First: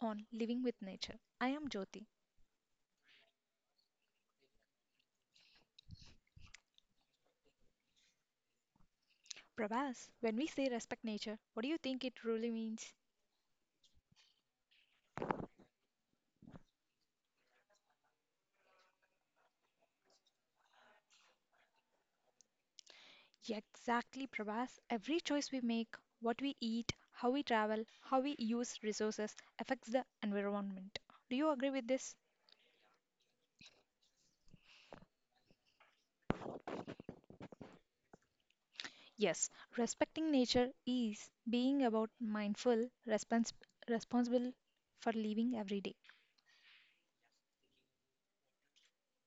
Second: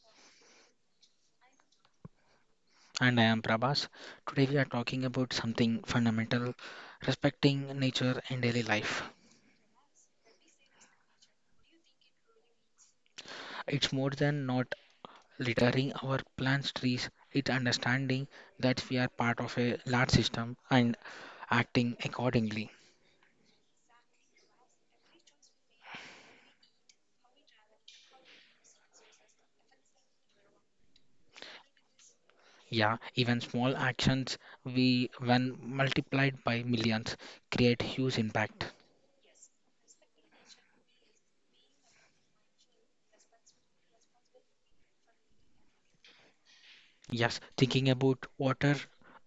on Living with Nature. I am Jyoti. And I am Prabhas. Today we are talking about something fundamental, respecting nature in daily life. Prabhas, when we say respect nature, what do you think it really means? It's more than not littering our plants, trees, it's understanding that we are part of a large system and acting accordingly. Yeah, exactly, Prabhas. Every choice we make, what we eat, how we travel, how we use resources affects the environment. Do you agree with this? Yeah, even small actions, we when multiplied by millions, create huge impact. Yes, respecting nature is being about mindful, responsible for living every day. Yes, thinking about water,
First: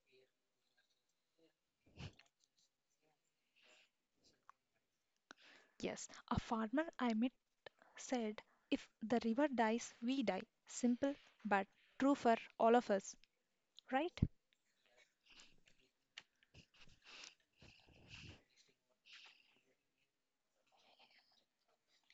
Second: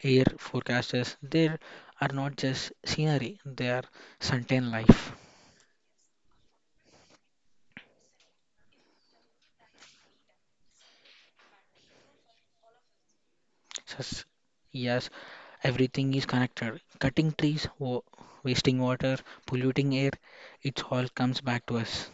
air forecasts, there are not just scenery, they are certain life. Yes, a farmer I met said, if the river dies, we die. Simple but true for all of us, right? Yes, yes, everything is connected. Cutting trees, wasting water, polluting air, it all comes back to us.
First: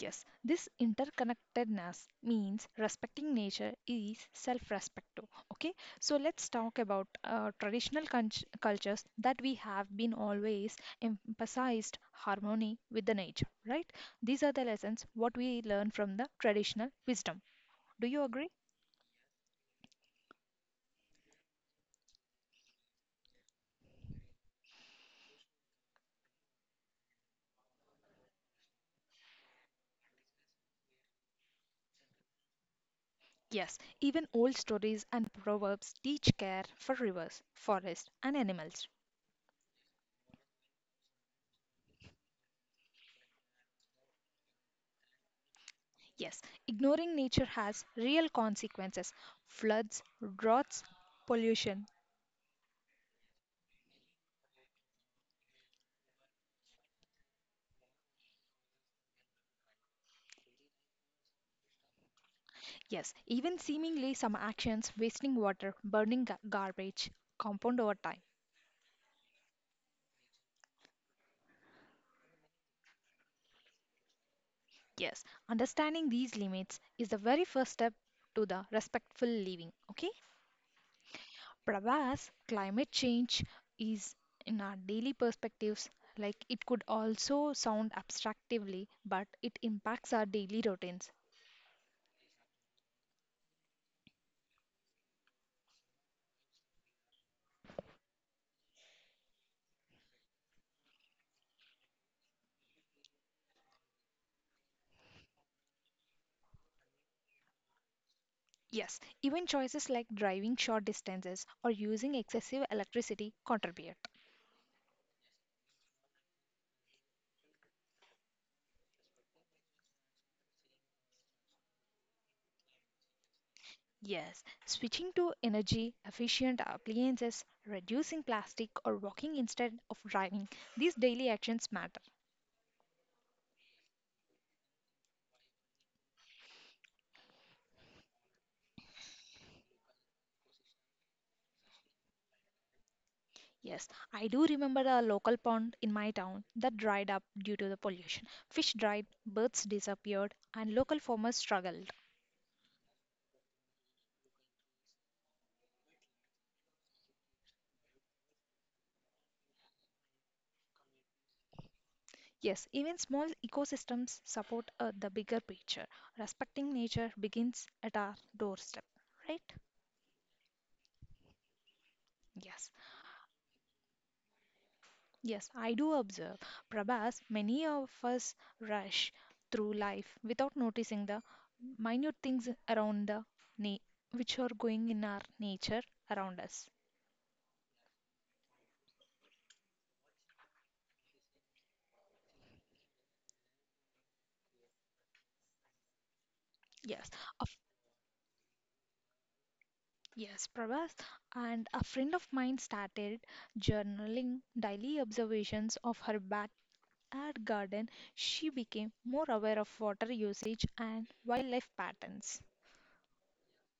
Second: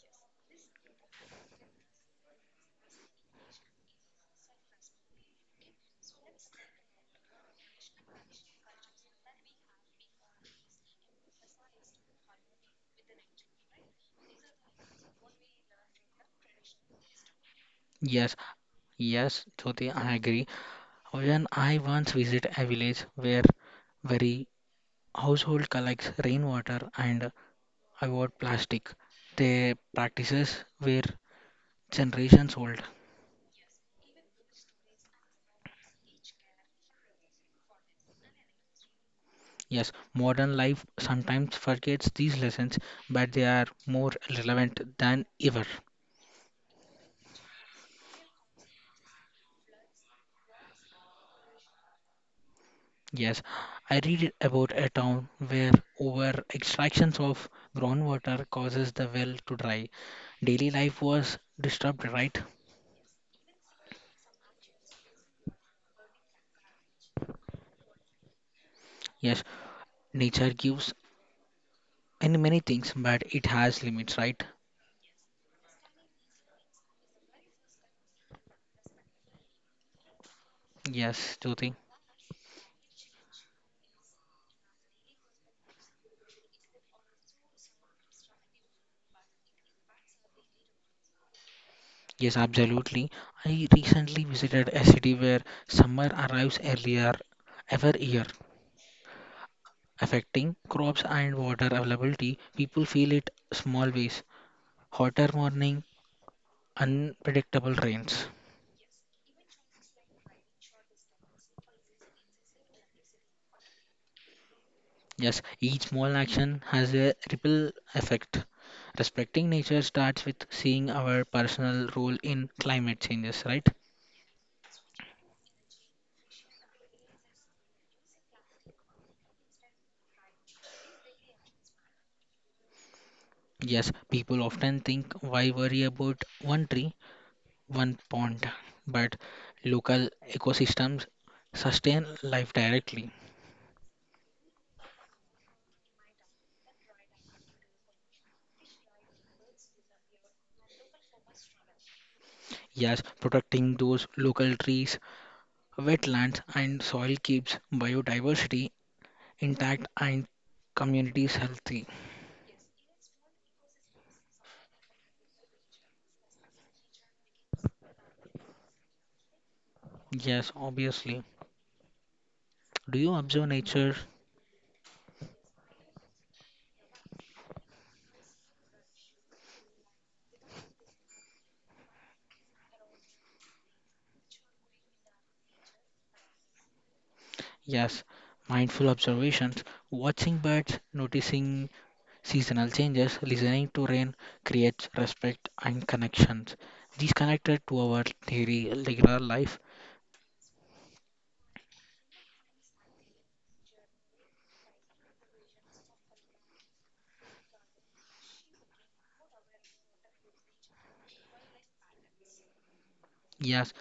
Yes, this interconnectedness means respecting nature is self respect too. Okay, so let's talk about cultures that we have been always emphasized harmony with the nature, right? These are the lessons what we learn from the traditional wisdom. Do you Yes, agree? yes, Jyoti, I agree. When I once visit a village where very household collects rainwater and avoid plastic, their practices were generations old. Yes, even old stories and proverbs teach care for rivers, forests, and animals. Yes, modern life sometimes forgets these lessons, but they are more relevant than ever. Yes, ignoring nature has real consequences, floods, droughts, pollution. Yes, I read about a town where over extractions of groundwater causes the well to dry. Daily life was disturbed, right? Yes, even seemingly some actions wasting water, garbage compound over time. Yes, nature gives and many things, but it has limits, right? Yes, understanding these limits is the very first step to the respectful living. Okay? Yes, Jyoti. Pravas, climate change is in our daily perspectives, like it could also sound abstractively, but it impacts our daily routines. Yes, absolutely. I recently visited a city where summer arrives earlier every year, affecting crops and water availability. People feel it small ways. Hotter morning, unpredictable rains. Yes, even choices like driving short distances or using excessive electricity contribute. Yes, each small action has a ripple effect. Respecting nature starts with seeing our personal role in climate changes, right? Yes, switching to energy efficient appliances, reducing plastic, or walking instead of driving, these daily actions matter. Yes, people often think why worry about one tree, one pond, but local ecosystems sustain life directly. Yes, I do remember a local pond in my town that dried up due to the pollution. Fish died, birds disappeared, and local farmers struggled. Yes, protecting those local trees, wetlands, and soil keeps biodiversity intact and communities healthy. Yes, even small ecosystems support the bigger picture. Respecting nature begins at our doorstep, right? Yes, obviously. Yes, Do you observe nature? yes, I do observe. Prabhas, many of us rush through life without noticing the minute things around the na- which are going in our nature around us. Yes, mindful observations, watching birds, noticing seasonal changes, listening to rain creates respect and connections. Yes, These a connected to our daily regular life. Yes, Prabhas. And a friend of mine started journaling daily observations of her backyard garden. She became more aware of water usage and wildlife patterns. Yes,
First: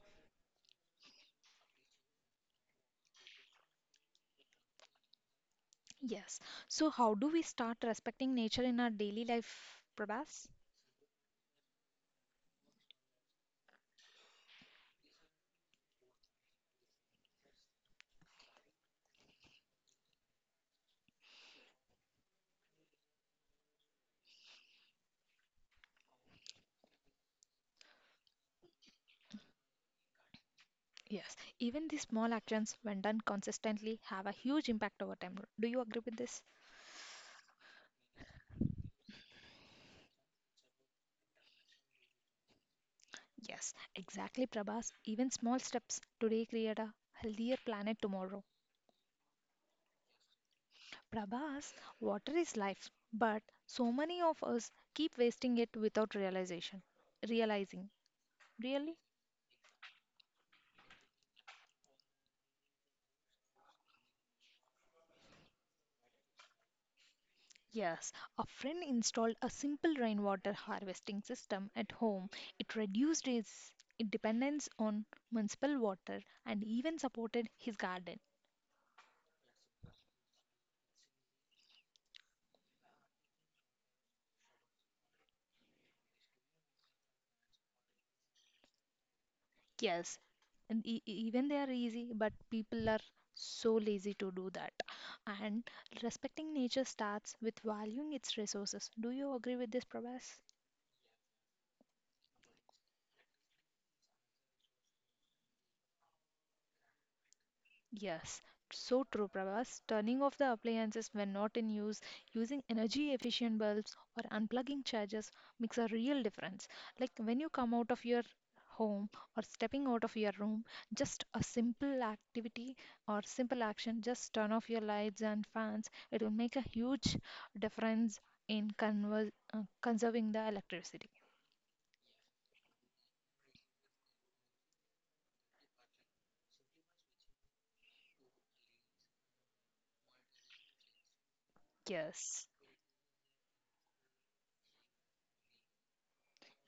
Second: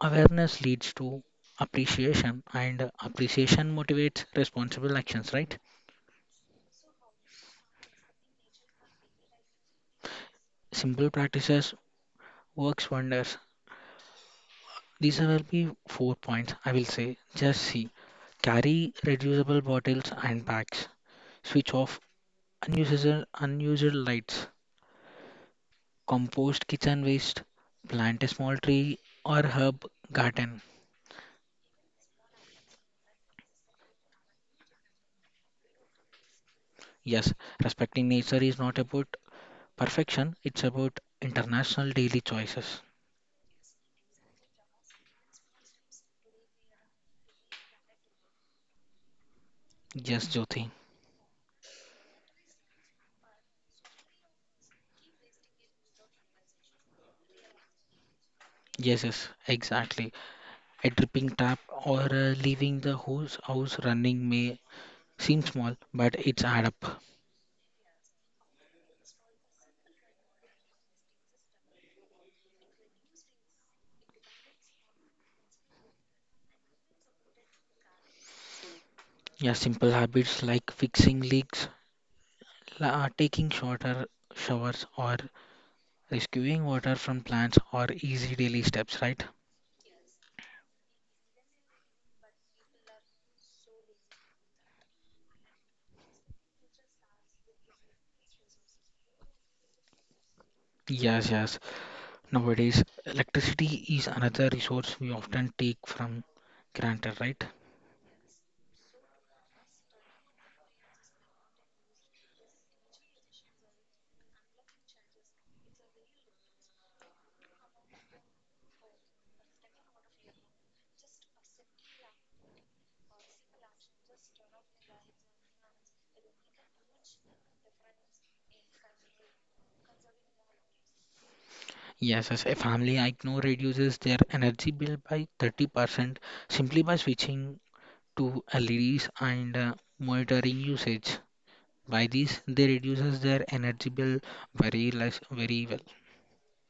awareness leads to appreciation and appreciation motivates responsible actions, right? Yes. So, how do we start respecting nature in our daily life, Prabhas? Simple practices works wonders. These will be 4 points I will say. Just see. Carry reducible bottles and bags, switch off unusual lights, compost kitchen waste, plant a small tree or herb garden. Yes. Even these small actions, when done consistently, have a huge impact over time. Do you agree with this? Yes, respecting nature is not about perfection, it's about international daily choices. Yes, exactly, Prabhas. Even small steps today create a healthier planet tomorrow. Yes, Jyoti. Prabhas, water is life, but so many of us keep wasting it without realization. Realizing, really? Yes, exactly. A dripping tap or leaving the hose house running may seem small, but it's add up. Yes, a friend installed a simple rainwater harvesting system at home. It reduced his dependence on municipal water and even supported his garden. Yeah, simple habits like fixing leaks, taking shorter showers, or rescuing water from plants are easy daily steps, right? Yes, and even they are easy, but people are so lazy to do that. And respecting nature starts with valuing its resources. Do you agree with this, Prabhas? Yes, yes. Nowadays, electricity is another resource we often take from granted, right? Yes, so true, Prabhas. Turning off the appliances when not in use, using energy efficient bulbs, or unplugging chargers makes a real difference. Like when you come out of your home or stepping out of your room, just a simple activity or simple action, just turn off your lights and fans. It will make a huge difference in conserving the electricity. Yes, yes. A family I know reduces their energy bill by 30% simply by switching to LEDs and monitoring usage. By this, Yes. they reduces their energy bill very less, very well.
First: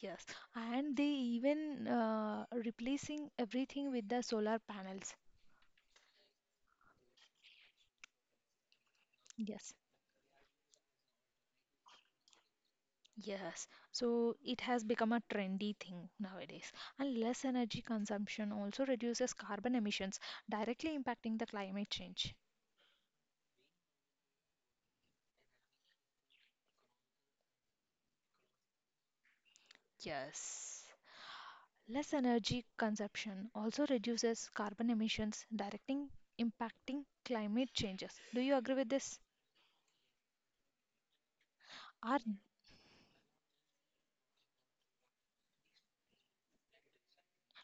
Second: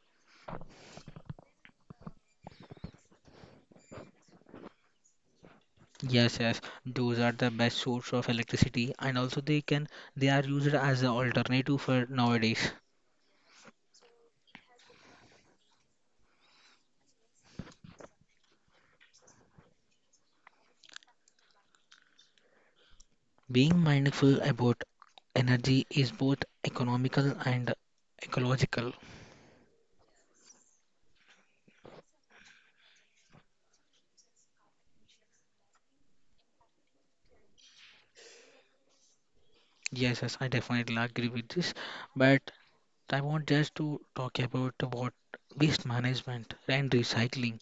Yes, and they even replacing everything with the solar panels. Yes, yes, those are the best source of electricity, and also they Yes. can they are used as an alternative for nowadays. Yes. So it has become a trendy thing nowadays. And less energy consumption also reduces carbon emissions, directly impacting the climate change. Being mindful about energy is both economical and ecological. Yes. Less energy consumption also reduces carbon emissions, directing impacting climate changes. Do you agree with this? Yes, yes, I definitely agree with this, Our but I want just to talk about what waste management and recycling.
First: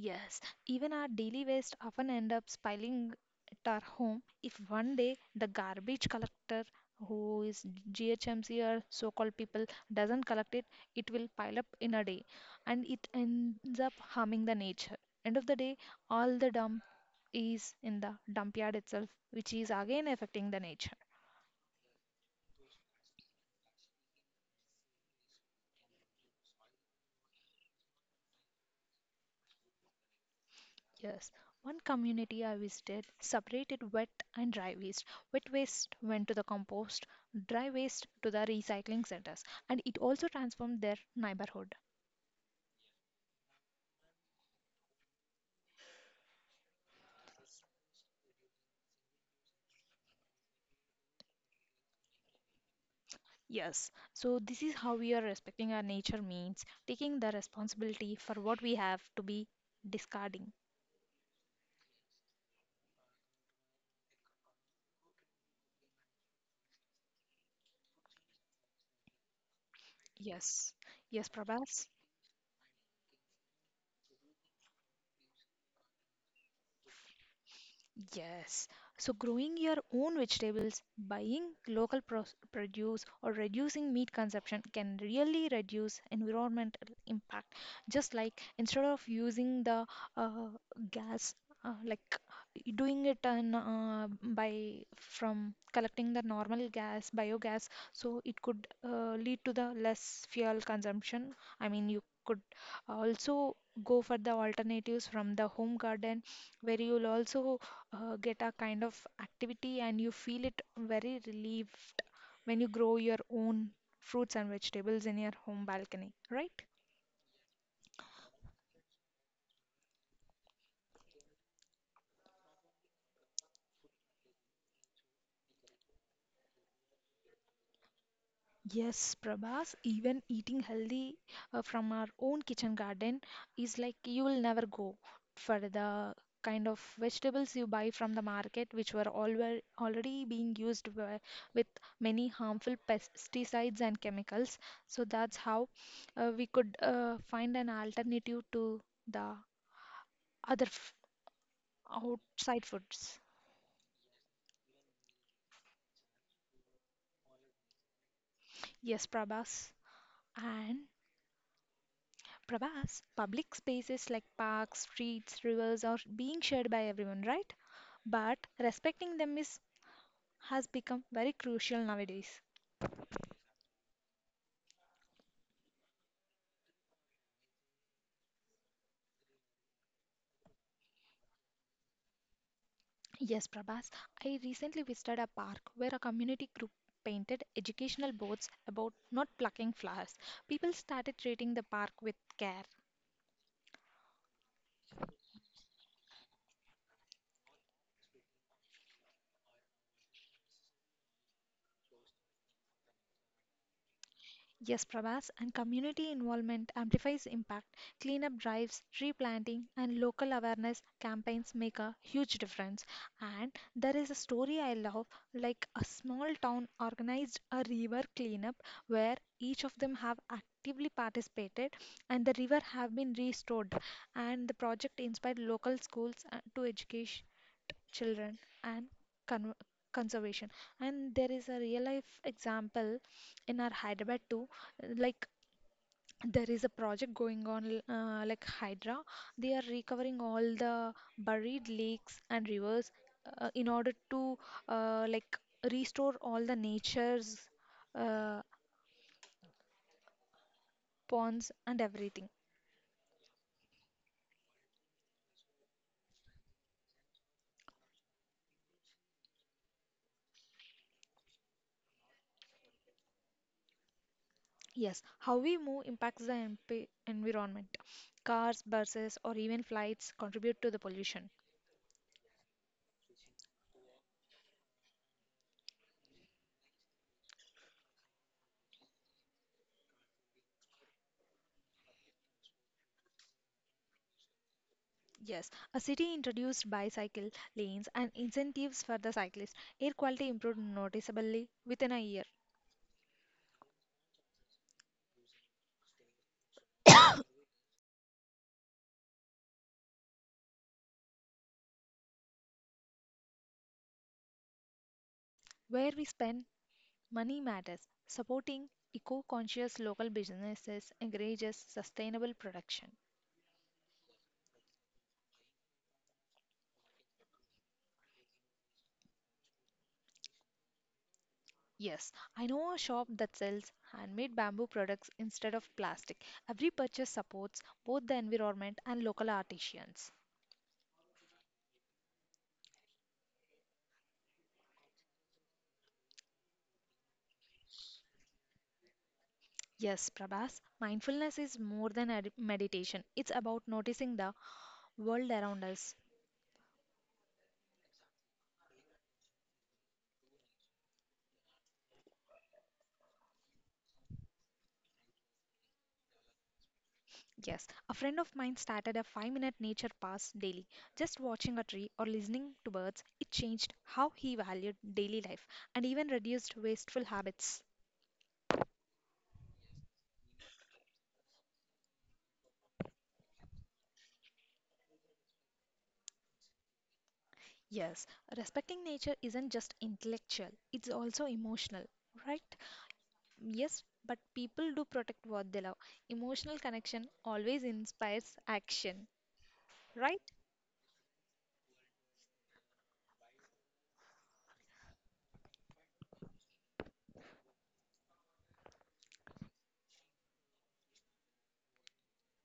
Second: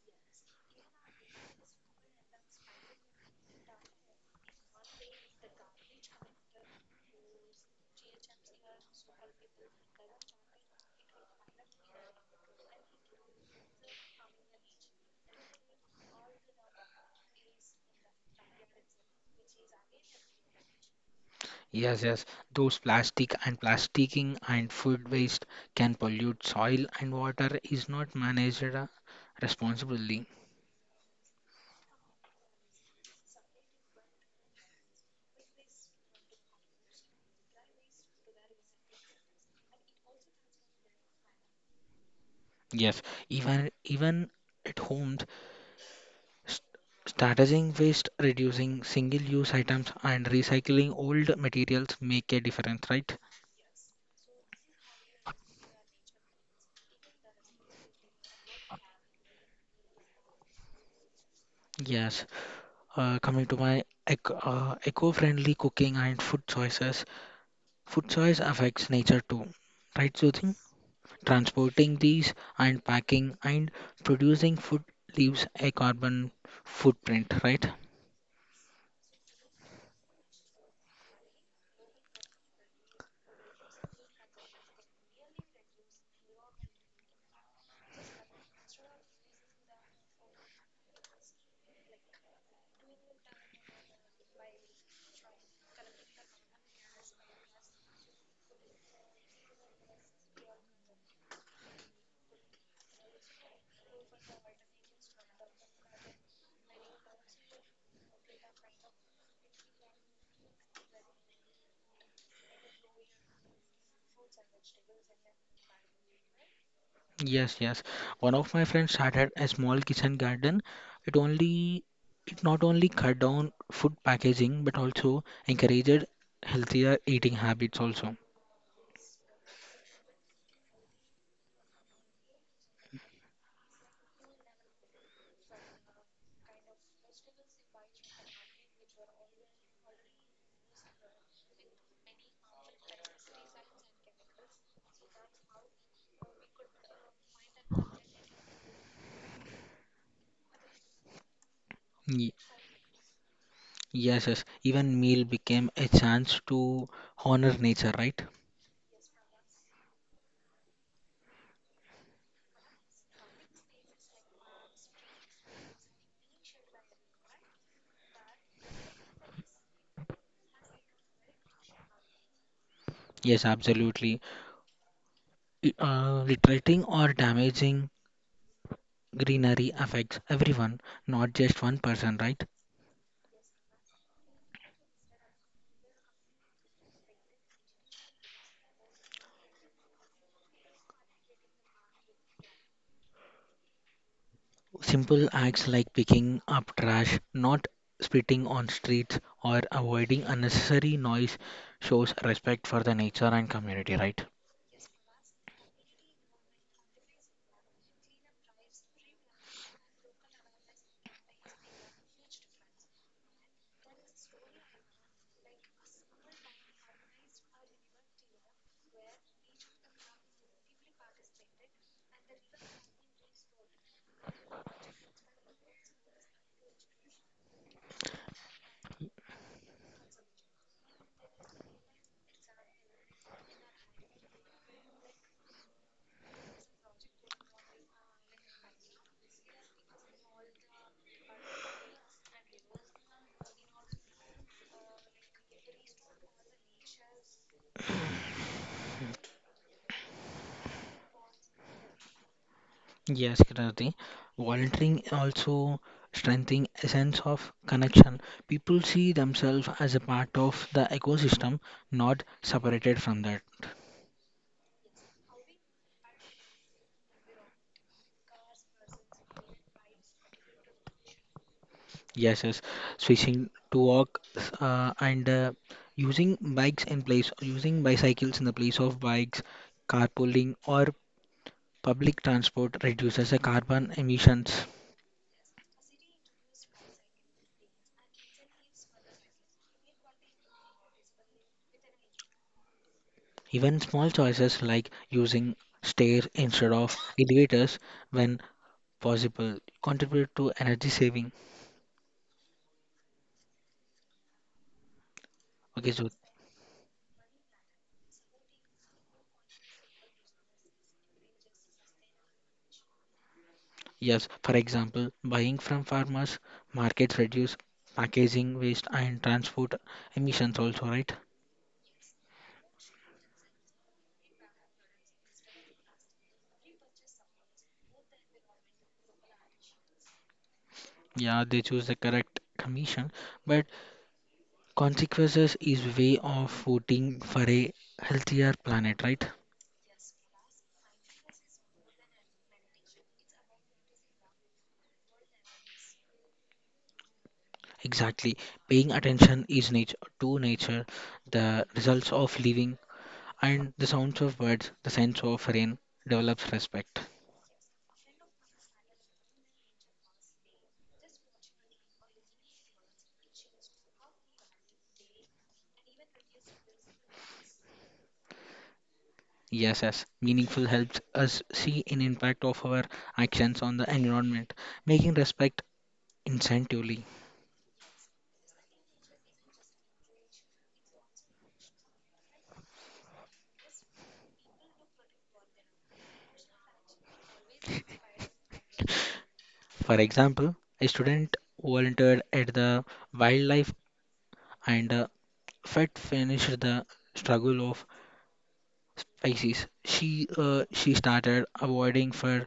yes, even our daily waste often end up piling at our home. If one day the garbage collector, who is GHMC or so-called people, doesn't collect it, it will pile up in a day, and it ends up harming the nature. End of the day, all the dump is in the dump yard itself, which is again affecting the nature. Yes, yes, those plastic and plasticking and food waste can pollute soil and water is not managed responsibly. Yes, one community I visited separated wet and dry waste. Wet waste went to the compost, dry waste to the recycling centers, and it also transformed their neighborhood. Yes, even at home, s- strategizing waste, reducing single-use items, and recycling old materials make a difference, right? Yes, so this is how we are respecting our nature means taking the responsibility for what we have to be discarding. Yes. Coming to my ec eco-friendly cooking and food choices, food choice affects nature too, right, Jyoti? Yes, yes, Prabhas. Transporting these and packing and producing food leaves a carbon footprint, right? Yes. So, growing your own vegetables, buying produce, or reducing meat consumption can really reduce environmental impact. Just like instead of using the uh, gas, like doing it on, by from collecting the normal gas, biogas, so it could lead to the less fuel consumption. I mean, you could also go for the alternatives from the home garden where you'll also get a kind of activity and you feel it very relieved when you grow your own fruits and vegetables in your home balcony, right? Yes, yes. One of my friends started a small kitchen garden. It only it not only cut down food packaging but also encouraged healthier eating habits also. Yes, Prabhas, even eating healthy from our own kitchen garden is like you will never go for the kind of vegetables you buy from the market, which were already being used with many harmful pesticides and chemicals. So that's how we could find an alternative to the other f- Ye- outside foods. Yes, yes. Even meal became a chance to honor nature, right? Yes, Prabhas. And Prabhas, public spaces like parks, streets, rivers are being shared by everyone, right? But respecting them is has become very crucial nowadays. Yes, absolutely. Littering or damaging greenery affects everyone, not just one person, right? Yes, Prabhas. I recently visited a park where a community group painted educational boards about not plucking flowers. People started treating the park with care. Simple acts like picking up trash, not spitting on streets, or avoiding unnecessary noise shows respect for the nature and community, right? Yes, Prabhas, and community involvement amplifies impact. Cleanup drives, tree planting, and local awareness campaigns make a huge difference. And there is a story I love, like a small town organized a river cleanup where each of them have actively participated and the river have been restored and the project inspired local schools to educate children and con- conservation, and there is a real life example in our Hyderabad too, like there is a project going on like Hydra. They are recovering all the buried lakes and rivers in order to like restore all the nature's uh, ponds and everything. Yes, Kirti. Volunteering also strengthening a sense of connection. People see themselves as a part of the ecosystem, not separated from that. Yes, how we move impacts the MP environment. Cars, buses, or even flights contribute to the pollution. Yes, yes. Switching to walk and using bikes in place, Using bicycles in the place of bikes, carpooling or public transport reduces the carbon emissions. Yes, a city introduced bicycle lanes and incentives for the cyclists. Air quality improved noticeably within a year. Even small choices like using stairs instead of elevators when possible contribute to energy saving. Okay, Where we so spend Money matters. Supporting eco conscious local businesses encourages sustainable production. yes, for example, buying from farmers markets reduce packaging waste and transport emissions also, right? Yes, I know a shop that sells handmade bamboo products instead of plastic. Every purchase supports both the environment and local artisans. Yeah, they choose the correct commission, but consequences is way of voting for a healthier planet, right? Yes, Prabhas, mindfulness is more than meditation. It's about noticing the world around us. Exactly. Paying attention is nature to nature, the results of living and the sounds of birds, the sense of rain develops respect. Yes, a friend of mine started a 5-minute nature pass daily. Just watching a tree or listening to birds, it changed how he valued daily life and even reduced wasteful habits. Yes, yes. Meaningful helps us see an impact of our actions on the environment, making respect incentively. Yes, respecting nature isn't just intellectual, it's also emotional, right? Yes, but people do protect what they love. Emotional connection always inspires action, For right? example, a student volunteered at the wildlife and fed finished the struggle of species. She started avoiding fur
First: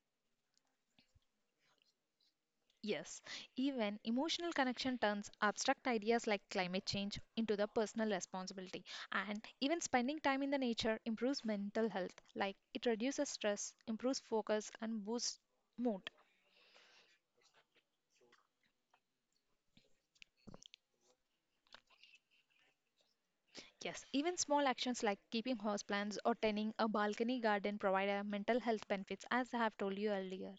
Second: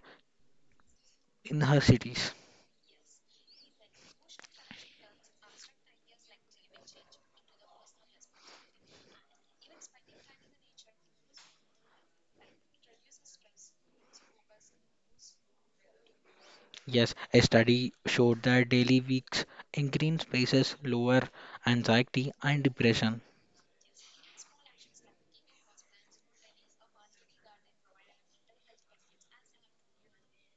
in her cities. Yes, even emotional connection turns abstract ideas like climate change into the personal responsibility. And even spending time in the nature improves mental health, like it reduces stress, improves focus, and boosts mood. Yes, a study showed that daily weeks in green spaces lower anxiety and depression. Yes, even small actions like keeping house plants or tending a balcony garden provide a mental health benefits, as I have told you earlier.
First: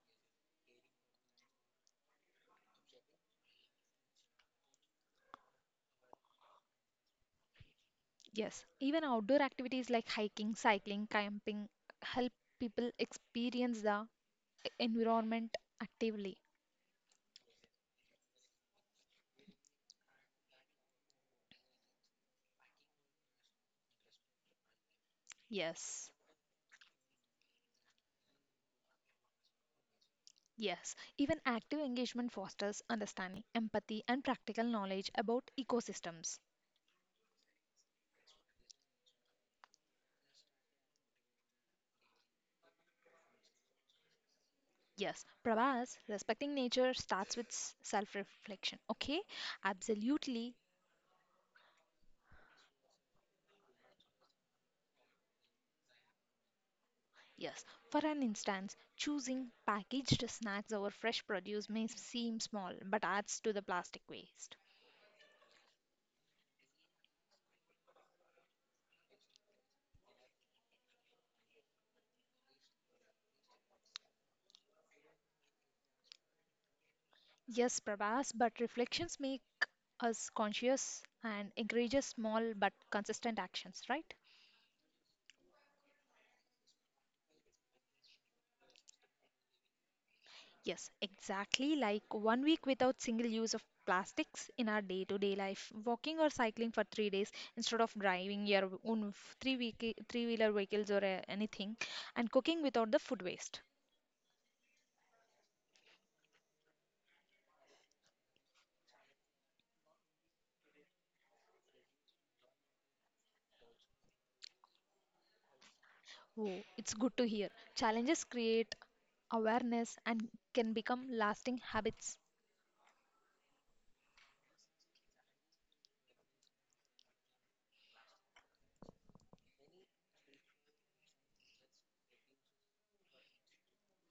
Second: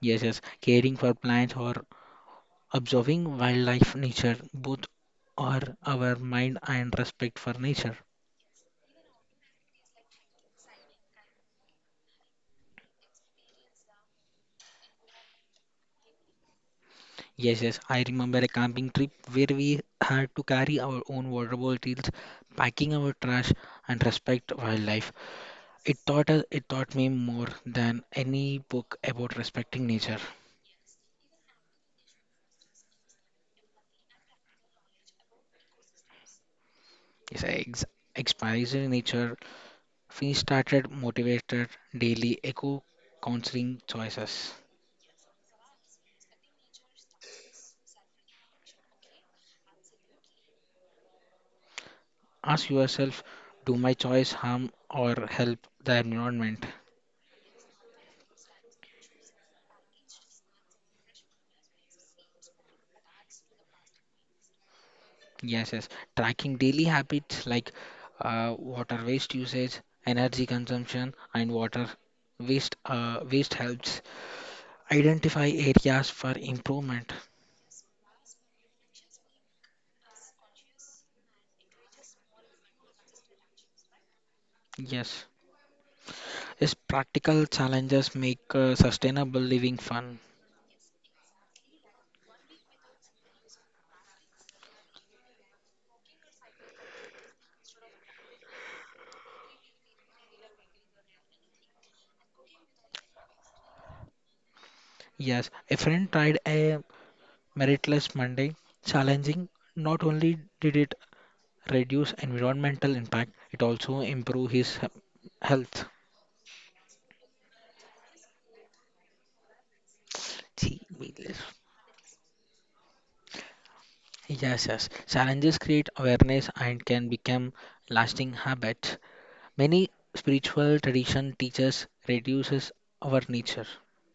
Yes, yes, caring for plants or observing wildlife nature both are our mind and respect for nature. Yes, even outdoor activities like hiking, cycling, camping help people experience the environment actively. Yes, yes, I remember a camping trip where we had to carry our own water bottles, packing our trash and respect wildlife. It Yes. taught us, it taught me more than any book about respecting nature. Yes, even active engagement fosters understanding, empathy, and practical knowledge about ecosystems. Yes, experiencing nature, we started motivated daily echo counseling choices. Yes, Prabhas, respecting nature starts with self reflection. Okay, absolutely. Ask yourself, do my choice harm or help the environment? Yes, for an instance, choosing packaged snacks over fresh produce may seem small but adds to the plastic waste. Yes, yes. Tracking daily habits like water waste usage, energy consumption, and water waste waste helps identify areas for improvement. Yes, Prabhas, but reflections make us conscious and encourages small but consistent actions, right? Yes. Yes, practical challenges make sustainable living fun. Yes, exactly like one week without single use of plastics in our day to day life. Walking or cycling for 3 days instead of driving your own three wheeler vehicles or anything, and cooking without the food waste. Yes, a friend tried a Meritless Monday challenging. Not only did it reduce environmental impact, it also improved health. Oh, it's good to hear. Challenges create awareness and can See, become meatless. lasting habits. Yes, yes. Challenges create awareness and can become lasting habits. Many spiritual tradition teaches reduces our nature.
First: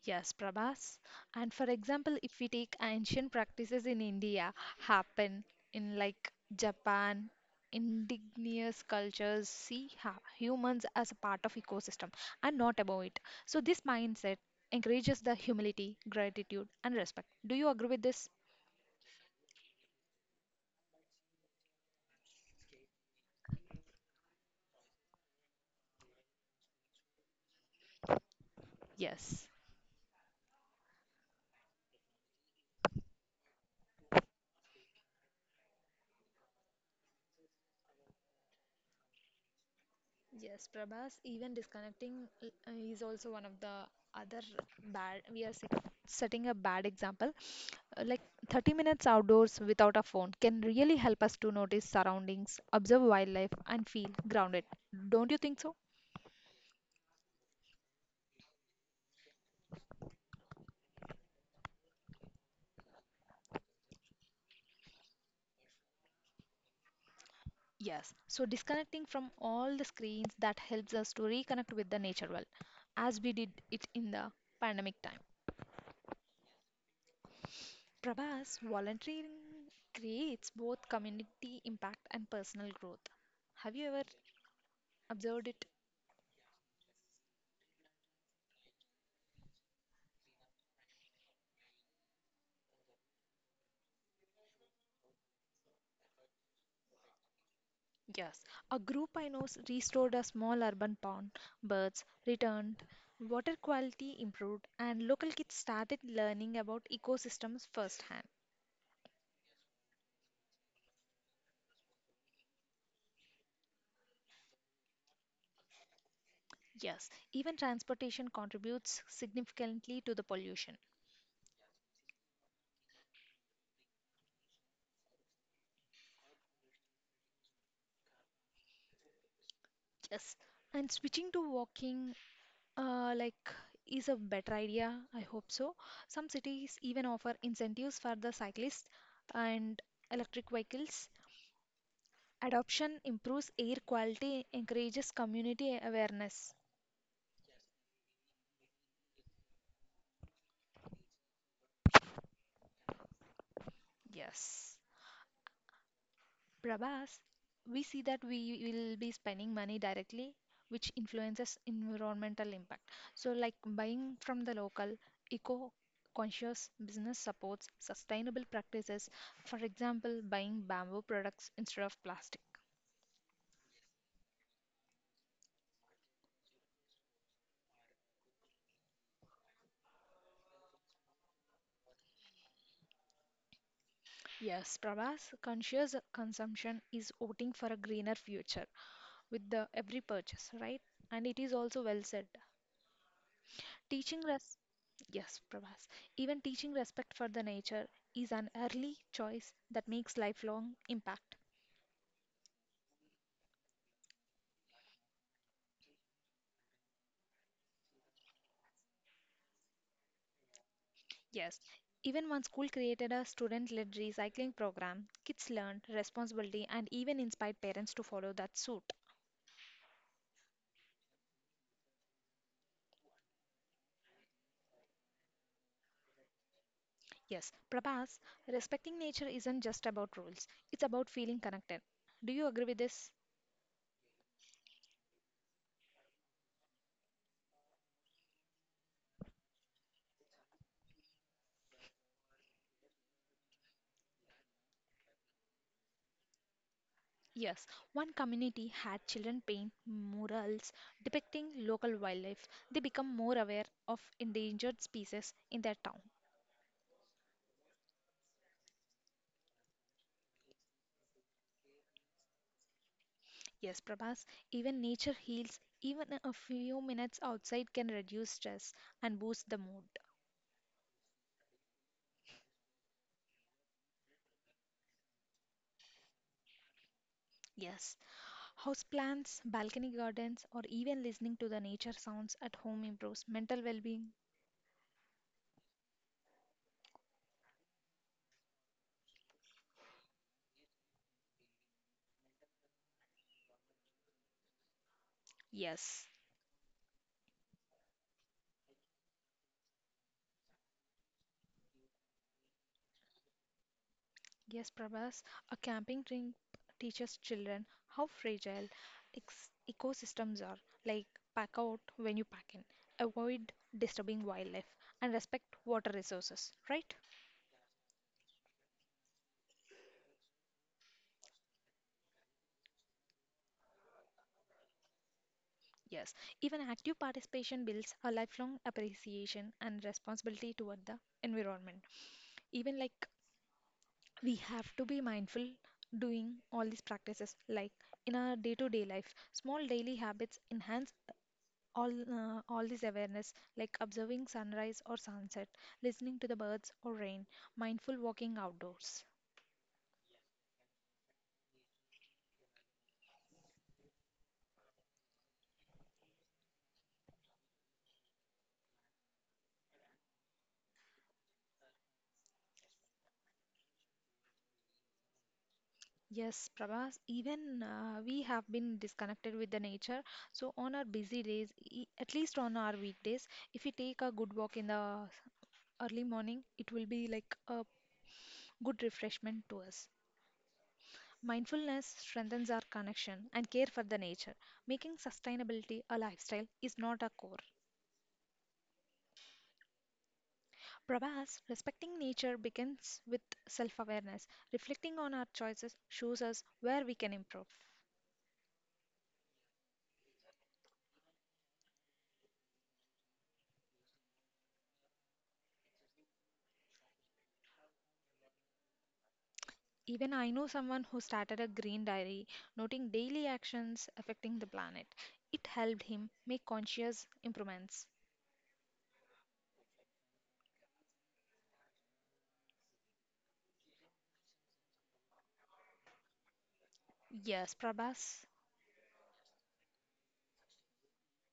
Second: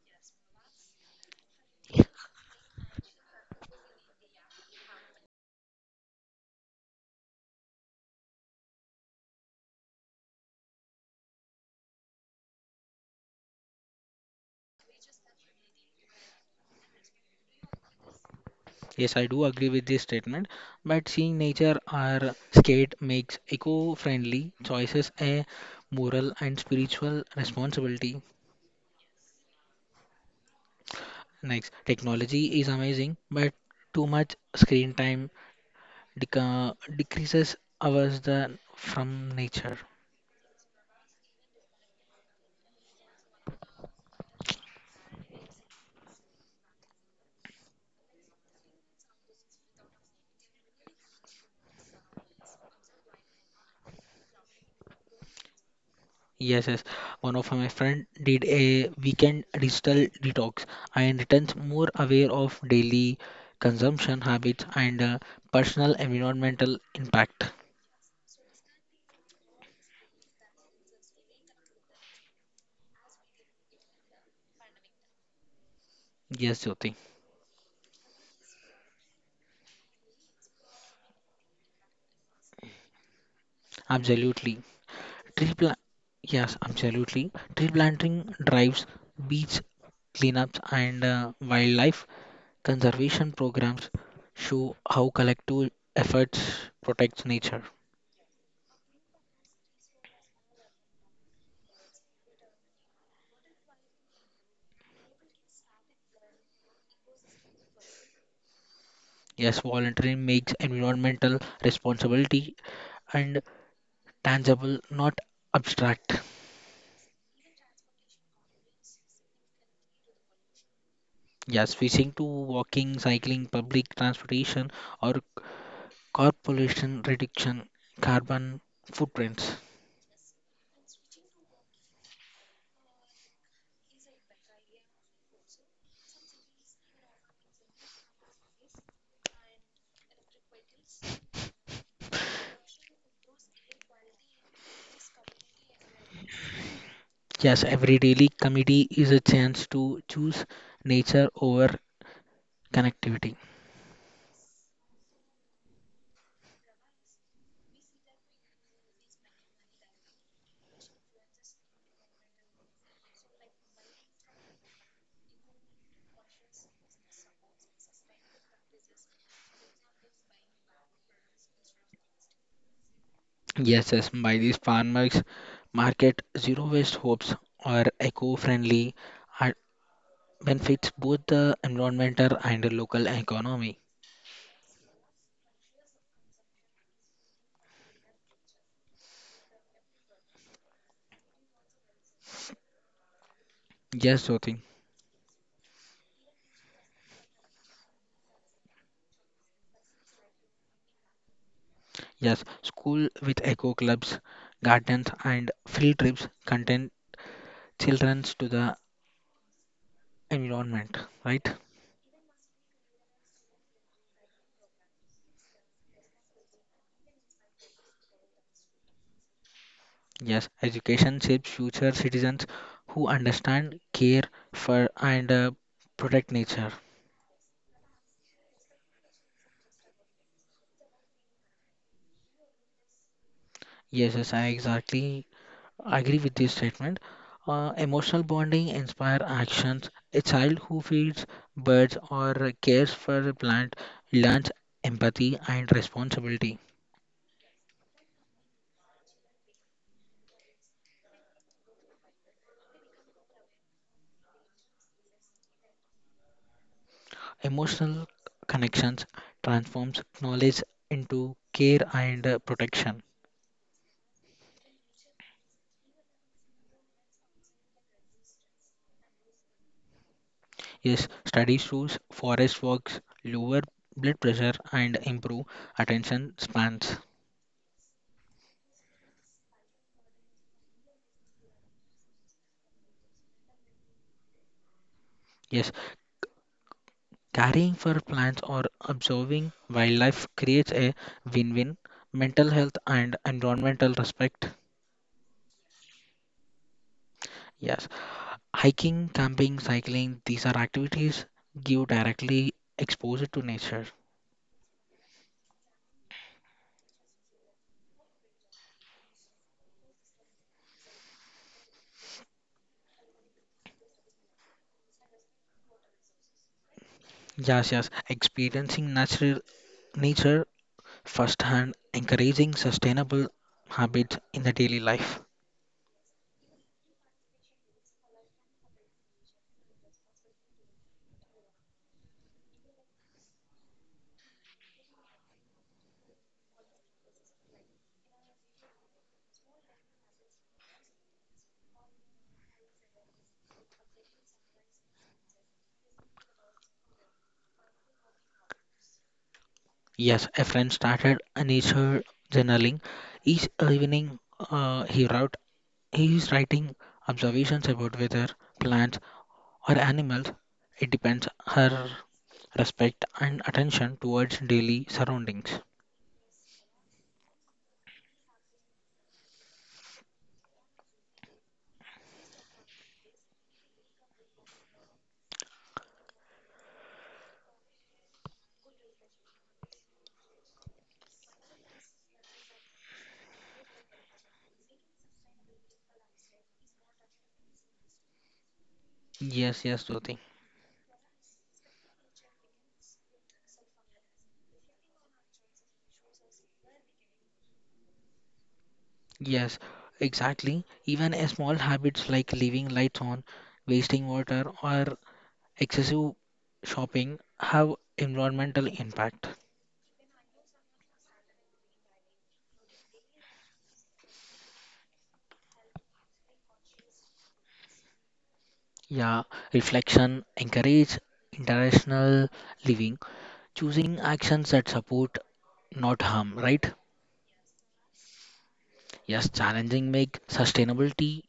Yes, Prabhas. And for example, if we take ancient practices in India, happen in like Japan, indigenous cultures see humans as a part of ecosystem and not above it. So this mindset encourages the humility, gratitude, and respect. Do you agree with this? Yes, I do agree with this statement, but seeing nature or skate makes eco-friendly choices a moral and spiritual responsibility. Yes. Next, technology is amazing, but too much screen time deca decreases ours the from nature. Yes, Prabhas, even disconnecting is also one of the other bad. Setting a bad example. Like 30 minutes outdoors without a phone can really help us to notice surroundings, observe wildlife, and feel grounded. Don't you think so? Yes, yes. One of my friend did a weekend digital detox and returns more aware of daily consumption habits and personal environmental impact. Yes. So disconnecting from all the screens that helps us to reconnect with the nature world, as we did it in the pandemic time. Yes, Jyoti, Prabhas, volunteering creates both community impact and personal growth. Have you ever absolutely. Observed Tree it? plant, yes, absolutely. Tree planting drives beach cleanups and wildlife conservation programs show how collective efforts protects nature. Yes. A group I know restored a small urban pond. Birds returned, water quality improved, and local kids started learning about ecosystems firsthand. Yes, volunteering makes environmental responsibility and tangible, not abstract. Yes. Even transportation contributes significantly to the pollution. Yes, switching to walking, cycling, public transportation, or car pollution reduction, carbon footprints. Yes. And switching to walking, uh, like, is a better idea. I hope so. Some cities even offer incentives for the cyclists and electric vehicles. Adoption improves air quality, encourages community awareness. Yes, every daily committee is a chance to choose nature over connectivity. Yes. Prabhas, we see that we will be spending money directly, which influences environmental impact. So, like buying from the local, eco conscious business supports sustainable practices, for example, buying bamboo products instead of plastic. Yes, yes, by these farmers market zero waste hopes are eco-friendly and benefits both the environmental and the local economy. Yes, Prabhas, conscious consumption is voting for a greener future with the every purchase, right? And it is also well said. Teaching Yes, res Jyoti. Yes, Prabhas. Even teaching respect for the nature is an early choice that makes lifelong impact. Yes, school with eco clubs, gardens and field trips contain childrens to the environment, right? Yes. Even one school created a student-led recycling program, kids learned responsibility and even inspired parents to follow that suit. Yes, education shapes future citizens who understand, care for and protect nature. Yes, Prabhas, respecting nature isn't just about rules. It's about feeling connected. Do you agree with this? Yes, yes, I agree with this statement. Emotional bonding inspire actions. A child who feeds birds or cares for a plant learns empathy and responsibility. Yes, one community had children paint murals depicting local wildlife. They become more aware of endangered species in their town. Emotional connections transforms knowledge into care and protection. Yes, Prabhas, even nature heals. Even a few minutes outside can reduce stress and boost the mood. Yes, studies shows forest walks lower blood pressure and improve attention spans. Yes, houseplants, balcony gardens, or even listening to the nature sounds at home improves mental well being. Yes, caring for plants or observing wildlife creates a win win mental health and environmental respect. Yes. Yes, hiking, camping, cycling, these are activities give directly exposure to nature. Yes, Prabhas, a camping trip teaches children how fragile ex ecosystems are. Like, pack out when you pack in, avoid disturbing wildlife, and respect water resources, right? Yes, yes, experiencing natural nature firsthand, encouraging sustainable habits in the daily life. Yes, even active participation builds a lifelong appreciation and responsibility toward the environment. Even like, we have to be mindful doing all these practices, like in our day-to-day life. Small daily habits enhance all this awareness, like observing sunrise or sunset, listening to the birds or rain, mindful walking outdoors. Yes, a friend started a nature journaling. Each evening, he is writing observations about weather, plants, or animals. It depends her respect and attention towards daily surroundings. Yes, Prabhas, even we have been disconnected with the nature, so on our busy days, at least on our weekdays, if we take a good walk in the early morning, it will be like a good refreshment to us. Mindfulness strengthens our connection and care for the nature. Making sustainability a lifestyle is not a core. Yes, yes, Jyoti. Prabhas, respecting nature begins with self awareness. Reflecting on our choices shows us where we can improve. Yes, exactly. Even a small habits like leaving lights on, wasting water, or excessive shopping have environmental impact. Even I know someone who started a green diary, noting daily actions affecting the planet. It helped him make conscious improvements. Yeah, reflection, encourage international living, choosing actions that support, not harm, right? Yes, Prabhas. Yes, challenging make sustainability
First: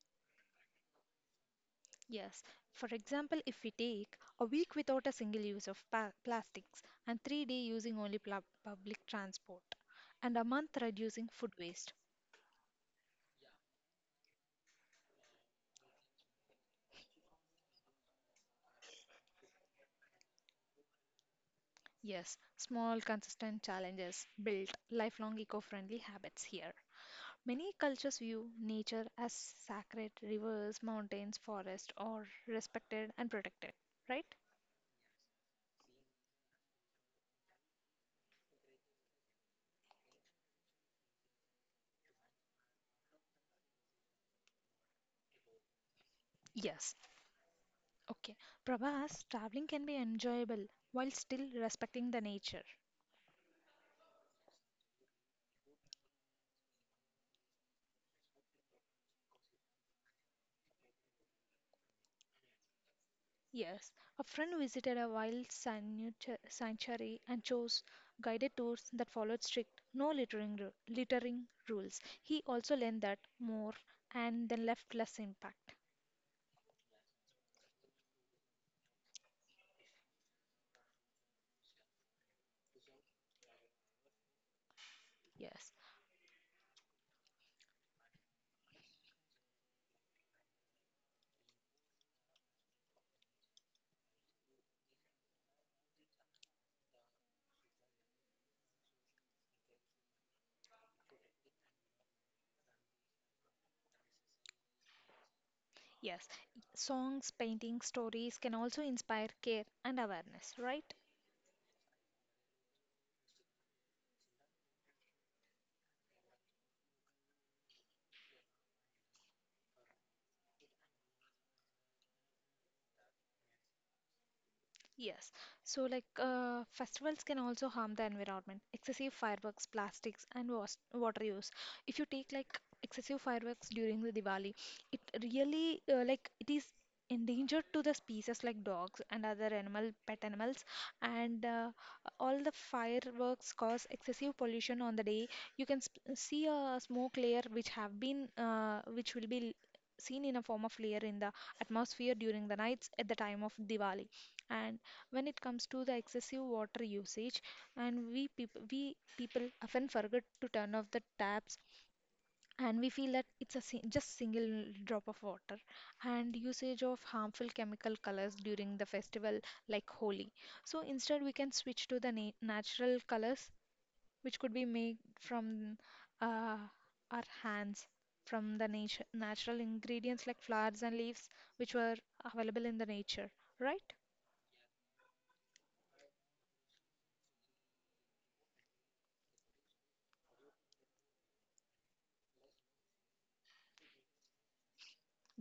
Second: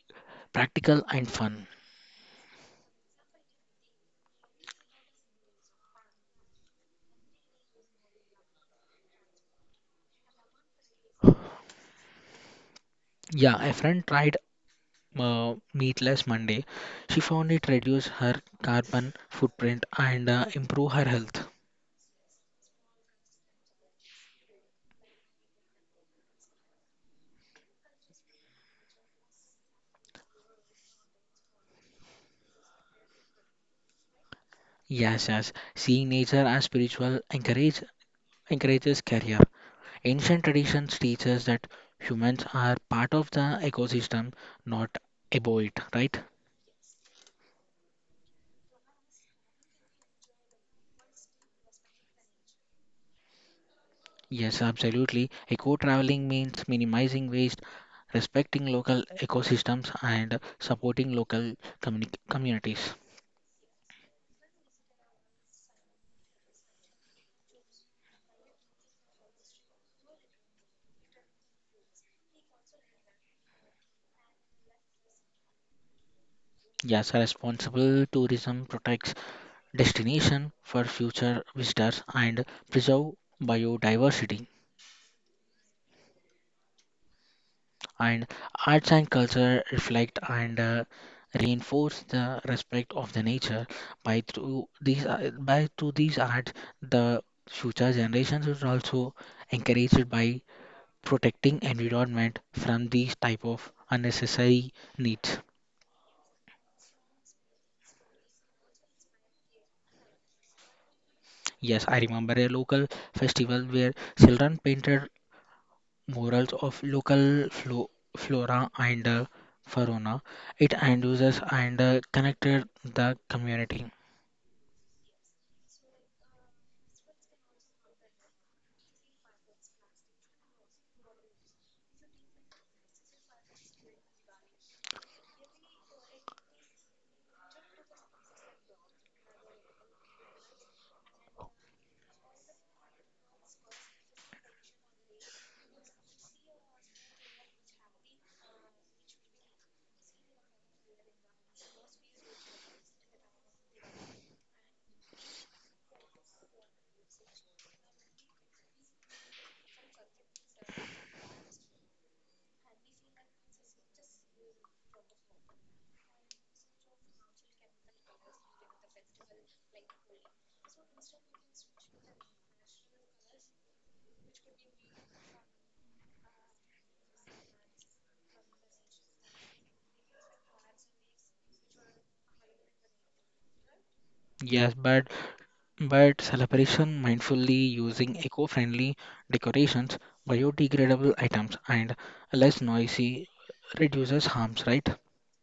practical and fun. Yes. For example, if we take a week without a single use of plastics and 3 days using only public transport and a month reducing food waste. Yeah, a friend tried meatless Monday. She found it reduced her carbon footprint and improve her health. Yes, small, consistent challenges build lifelong eco friendly habits here. Many cultures view nature as sacred rivers, mountains, forests, or respected and protected, right? Yes, yes. Seeing nature as spiritual encourages career. Ancient traditions teach us that humans are part of the ecosystem, not above it, right? Yes. Okay. Prabhas, traveling can be enjoyable while still respecting the nature. Yes, absolutely. Eco traveling means minimizing waste, respecting local ecosystems, and supporting communities. Yes, a friend visited a sanctuary and chose guided tours that followed strict no littering, littering rules. He also learned that more and then left less impact. Yes, responsible tourism protects destination for future visitors and preserve biodiversity. Yes, And arts and culture reflect and reinforce the respect of the nature by through these arts, the future generations is also encouraged by protecting environment from these type of unnecessary needs. yes. Songs, paintings, stories can also inspire care and awareness, right? Yes, I remember a local festival where children painted murals of local flora and fauna. It induces and connected the community. Yes. So, like, festivals can also harm the environment. Excessive fireworks, plastics, and was water use. If you take like excessive fireworks during the Diwali, it really like it is endangered to the species like dogs and other animal pet animals and all the fireworks cause excessive pollution on the day. You can sp see a smoke layer which have been which will be seen in a form of layer in the atmosphere during the nights at the time of Diwali. And when it comes to the excessive water usage, and we people often forget to turn off the taps, and we feel that it's a just single drop of water. And usage of harmful chemical colors during the festival like holi, so instead we can switch to the natural colors, which could be made from uh, our hands, from the nature natural ingredients like flowers and leaves which were available in the nature, right? Yes, but celebration mindfully using eco-friendly decorations, biodegradable items, and less noisy reduces harms, right?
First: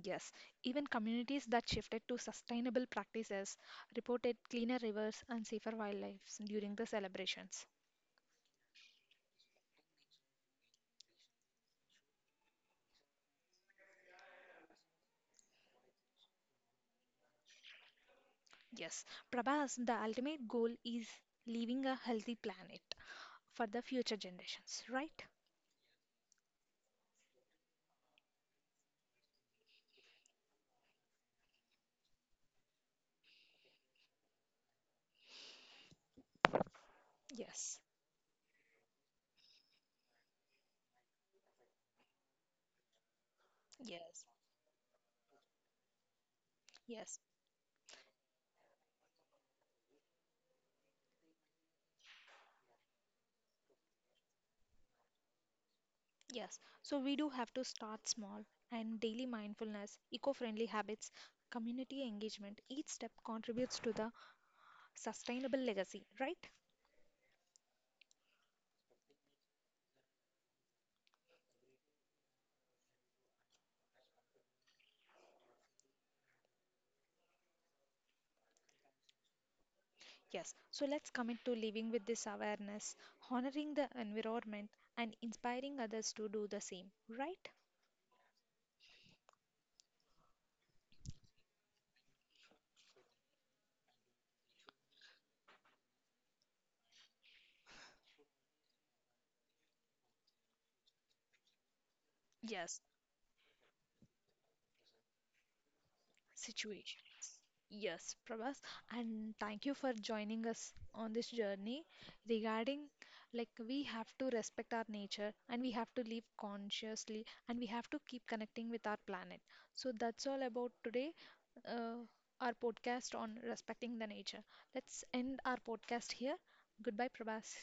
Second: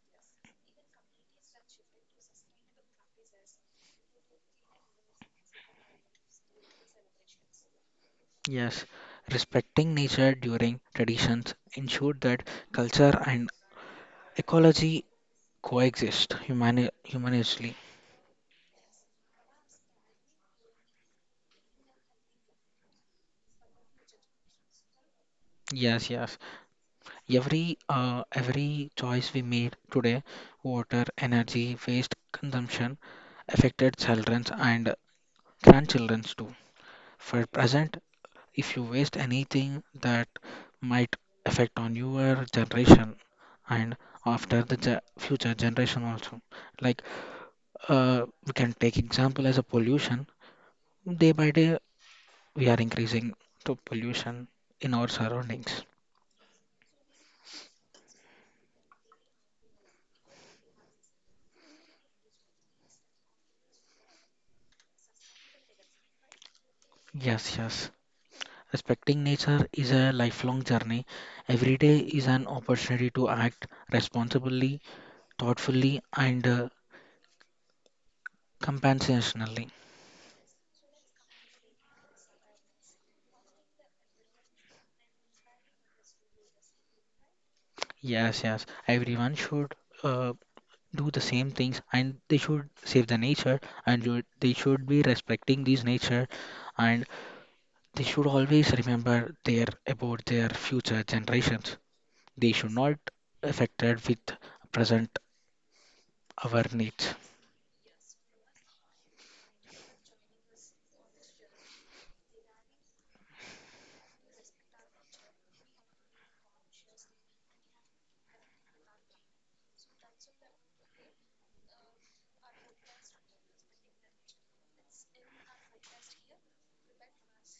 Yes, even communities that shifted to sustainable practices reported cleaner rivers and safer wildlife during the celebrations. Yes, respecting nature during traditions ensured that culture and ecology coexist humanistly. Yes, Prabhas, the ultimate goal is leaving a healthy planet for the future generations, right? Yes, yes. Every every choice we made today, water, energy, waste consumption affected children and grandchildren too. For Yes, present, if you waste anything that might affect on your generation and yes, after the ge future generation also. Like yes, we can take example as a pollution, day by day we are increasing to pollution in our surroundings. yes. So we do have to start small and daily mindfulness, eco friendly habits, community engagement. Each step contributes to the sustainable legacy, right? Yes, yes, respecting nature is a lifelong journey, every day is an opportunity to act responsibly, thoughtfully and compensationally. Yes, so let's commit to living with this awareness, honoring the environment, and inspiring others to do the same, right? Yes, everyone should uh, do the same things and they should save the nature and they should be respecting this nature and they should always remember their about their future generations. They should Yes, not affected with present our needs. situations. Yes, Prabhas, and thank you for joining us on this journey regarding like we have to respect our nature and we have to live consciously and we have to keep connecting with our planet. So that's all about today, uh, our podcast on respecting the nature. Let's end our podcast here. Goodbye, Prabhas.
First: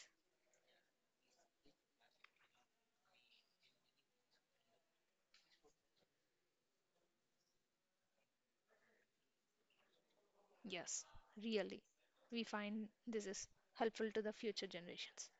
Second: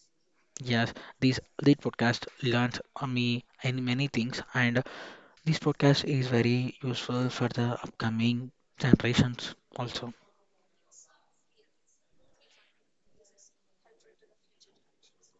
Yes, this this podcast learns me and many things, and this podcast is very useful for the upcoming generations also. Yes, really. We find this is helpful to the future generations.